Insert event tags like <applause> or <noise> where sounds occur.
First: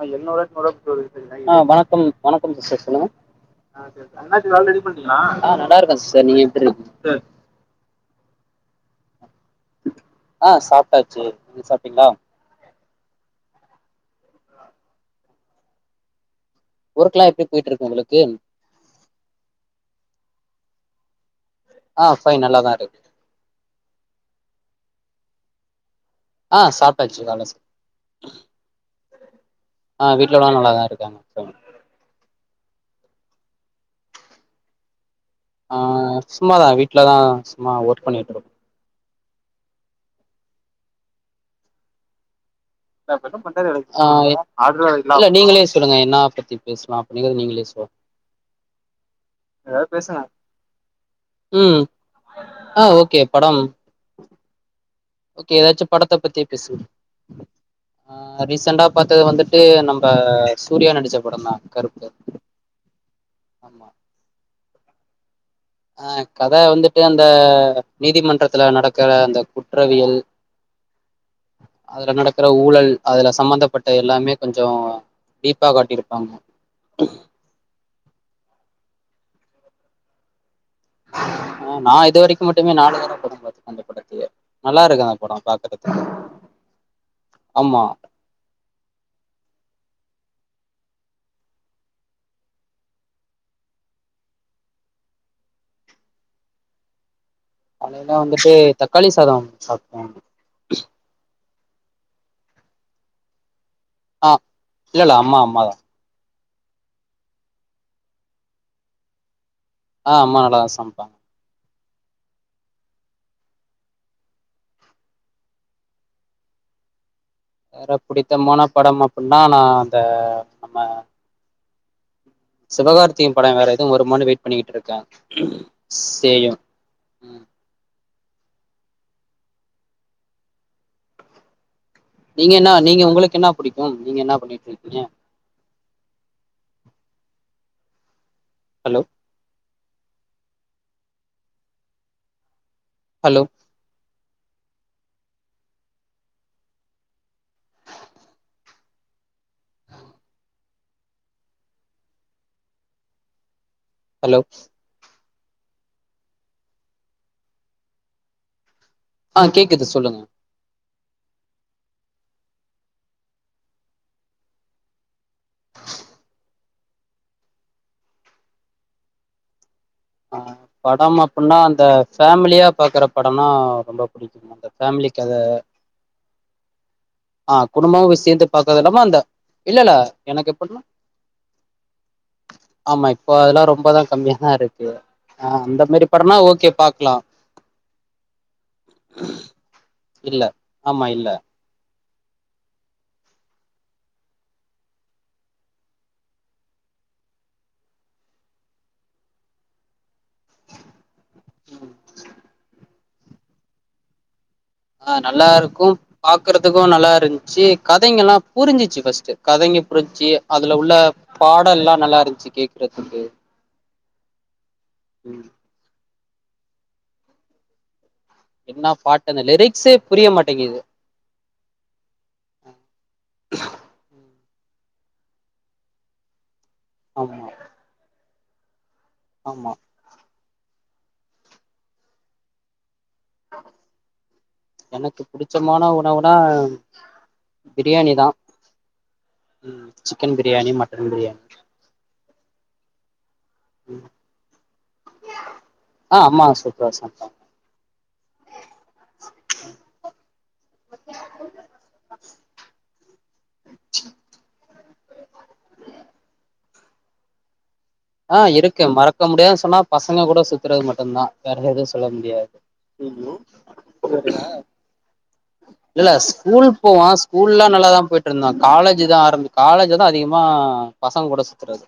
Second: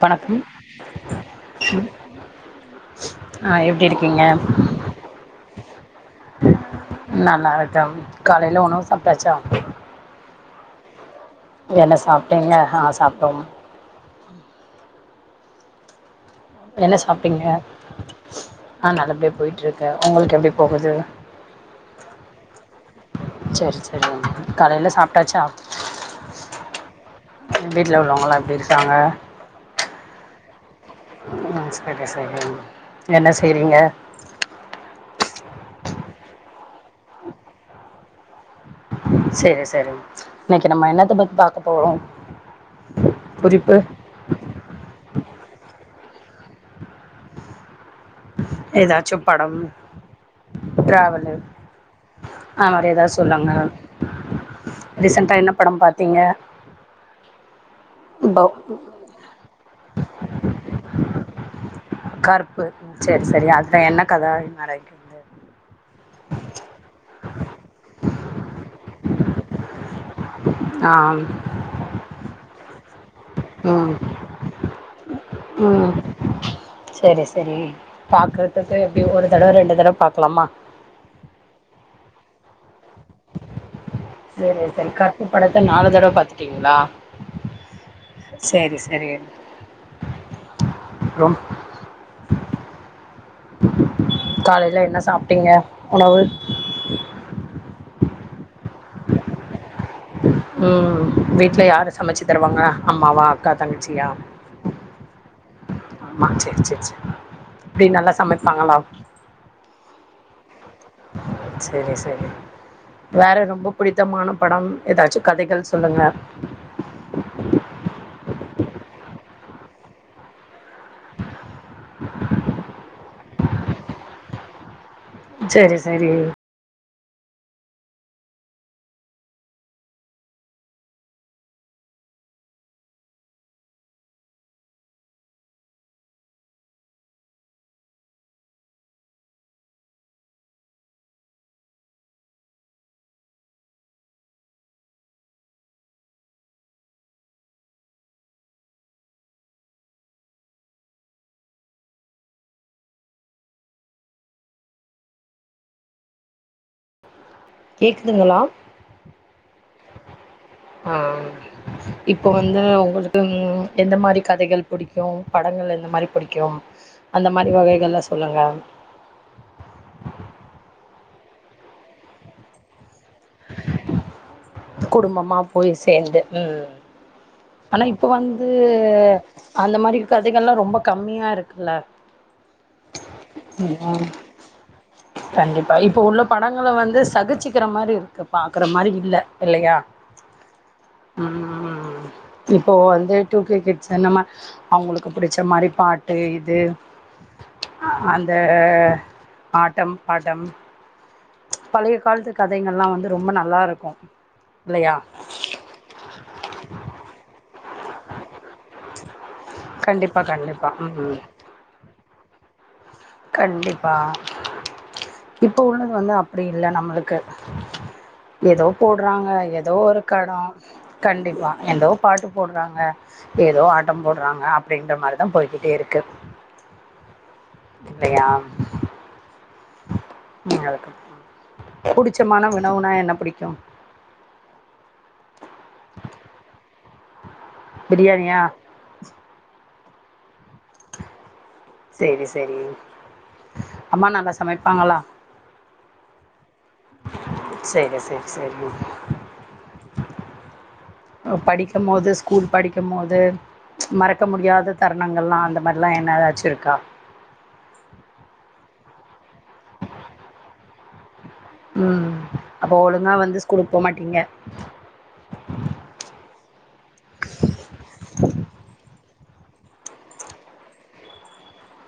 வணக்கம் அ வணக்கம் வணக்கம் சிஸ்டர் சொல்லுங்க ஆ எப்டி இருக்கீங்க ஆ நல்லா இருக்கா சிஸ்டர் நீங்க எப்டி நானா இருக்க ம் காலைல உணவு சப்ட்டாச்சா ஆ சாப்ட்டாச்சு என்ன சாப்ட்டீங்க ஆ சாப்டோம் என்ன ஒர்க்லா எப்படி சாப்ட்டீங்க போயிட்டு இருக்கு உங்களுக்கு ஆ நல்லபடிய போய்ட்டு இருக்கு உங்களுக்கு எப்டி போகுது ஆ ஃபைன் நல்லா தா இருக்கு சேர் சேர் காலைல சாப்ட்டாச்சா ஆ சாப்பிட்டாச்சு கால்ல வீட்ல உள்ளவங்கல்லா எப்டி இருக்காங்க ஆ வீ்ட்ல உள்ளவங்க நல்லாதா இருக்காங்க சொல்ங் ம் செரி செரிங் என்ன செய்றீங்க ஆ சும்மாதா வீட்ல தா சும்மா ஒர்க் பண்ணிட்டு இரு செரி செரிங் இன்னைக்கு நம்ம என்னத்த பத்தி பாக்க போறோ ஆ இல்ல நீங்களே சொல்லுங்க என்னா பத்தி பேஸ்லா அப்டிங்கறது நீங்களே சொல்லுங்க ஏதாச்சும் படம் ஏதாவது பேசுங்க ட்ராவலு ம் ஆ வேற எதாவது ஓகே சொல்லுங்க படம் ரீசெண்டா என்ன ஓகே படம் ஏதாச்சும் படத்த பாத்தீங்க பத்தி பேசுங் போ ரீசன்ட்டா பாத்தது வந்துட்டு நம்ம சூர்யா நடிச்ச படம் தா கருப்பு கருப்பு சேர் செரி அதுல ஆமா என்ன கத நரேக்கு அ கத வந்துட்டு அந்த நீதிமன்றத்துல நடக்கற அந்த குற்றவியல் ஆ அதுல நடக்கற ஊழல் அதுல சம்பந்தப்பட்ட ம் எல்லாமே கொஞ்சோ டீப்பா காட்டிருப்பாங்க செரி செரி பாக்குறதுக்கு எப்டி ஒரு தடவ ரெண்டு தடவ பாக்லாமா ஆ நா இது வரைக்கு மட்டுமே நாலு தடவ படம் பார்த்து <inaudible> செரி செரி கத்தி படத்த நாலு தடவ பாத்துட்டீங்ளா ஆமா செரி செரி ப்றோம் காலைல என்ன சாப்ட்டீங்க உணவு காலைல வந்துட்டு தக்காளி சாதம் சாப்ட்டோ ம் வீட்ல யாரு சமச்சு தருவாங்க அம்மாவா அக்கா தங்கச்சியா அ இல்ல இல்ல அம்மா அம்மாதா அம்மா சேர் சேர் சேர் எப்டி நல்லா சமப்பாங்ளா ஆ அம்மா நல்லாதா சமப்பாங்க செரி செரி வேற ரொம்ப புடித்தமான படம் ஏதாச்சு கதைகள் சொல்லுங்க வேற புடித்தமான படம் அப்டினா நா அந்த நம்ம சிவகார்த்திகேயன் படம் வேற எதுவு வருமானு வெயிட் பண்ணிட் இருக்க செரி செரி ம். நீங்க என்ன நீங்க உங்களுக்கு என்ன புடிக்கு நீங்க என்ன பண்ணிட்டு இருக்கீங்க ஹலோ ஹலோ ஹலோ கேக்குதுங்ளா ஆ கேக்குது சொல்லுங்க ம் இப்ப வந்து உங்களுக்கு எந்த மாரி கதைகள் புடிக்கு படங்கள் எந்த மாரி புடிக்கு அந்த மாரி வகைகள்லா சொல்லுங்க அ படம் அப்டின்னா அந்த ஃபேமிலியா பாக்குற படம்னா ரொம்ப புடிக்கு அந்த ஃபேமிலி கத குடும்பமா போய் சேந்து ம் ஆ ஆனா குடும்ப இப்ப விஷயத்த வந்து பாக்கறது இல்லாம அந்த அந்த இல்லல்ல மாரி எனக்கு கதைகள்லா ரொம்ப எப்பினா கம்மியா இருக்குல்ல ஆமா இப்ப அதெல்லா ரொம்பதா ம் கம்மியா தா இருக்கு ஆ, கண்டிப்பா அந்த இப்ப மாதிரி உள்ள படம்னா படங்கள ஓகே வந்து பார்க்கலாம் சகுச்சுக்கற மாரி இருக்கு பாக்குற மாரி இல்ல இல்லயா இல்ல ஆமா இல்ல ம் ம் ம் இப்போ வந்து டூ கே கிட்ஸ் என்னம்ம அவங்களுக்கு புடிச்ச மாரி பாட்டு இது அந்த ஆட்டம் பாட்டம் பழய காலத்து கதைகள்லா வந்து ரொம்ப நல்லாருக்கு இல்லயா நல்லாருக்கும் பாக்குறதுக்கு நல்லா இருஞ்சு கதைகள்லா புரிஞ்சிச்சு ஃபஸ்டு கதைங்க கண்டிப்பா புரிஞ்சி கண்டிப்பா அதுல உள்ள ம் பாடல்லா நல்லா இருந்துச்சு கேக்குறதுக்கு கண்டிப்பா ம் இப்போ உள்ளது வந்து அப் அப்டி இல்ல நம்மளுக்கு எதோ என்ன போட்றாங்க பாட்டு அந்த எதோ லிரிக்ஸே ஒரு புரிய கடோ மாட்டேங்குது கண்டிப்பா எதோ பாட்டு போட்றாங்க ஏதோ ஆட்டம் போடுறாங்க அப்டின்ற மாரிதா போய்கிட்டே இருக்கு ஆமா இல்லயா ஆமா புடிச்சமான உணவுனா என்ன புடிக்கு எனக்கு புடிச்சமான உணவுனா பிரியாணி தா பிரியாணியா சிக்கன் பிரியாணி மட்டன் பிரியாணி சேரி சேரி அம்மா நல்லா சமைப்பாங்களா ஆ அம்மா சூப்பரா சமைப்பாங்க சேரி சேரி சேரி படிக்கும்போது ஸ்கூல் படிக்கு போது மறக்க முடியாத தருணங்கள்லா அந்த மாரில்லா என்னதாச்சு இருக்கா ஆ இருக்கு மறக்க முடியாதுனு சொன்னா பசங்க கூட சுத்துறது மட்டுந்தா வேற எதாவது சொல்ல ம் முடியாது அப்போ ஒழுங்கா வந்து ஸ்கூலுக்கு போமாட்டீங்க இல்ல ஸ்கூல் போவோ ஸ்கூல்லா நல்லாதா போய்ட்டு இருந்தோ காலே ஜ் தா ஆரம்ப காலேஜ்ல தா அதிகமா பசங்க கூட சுத்துறது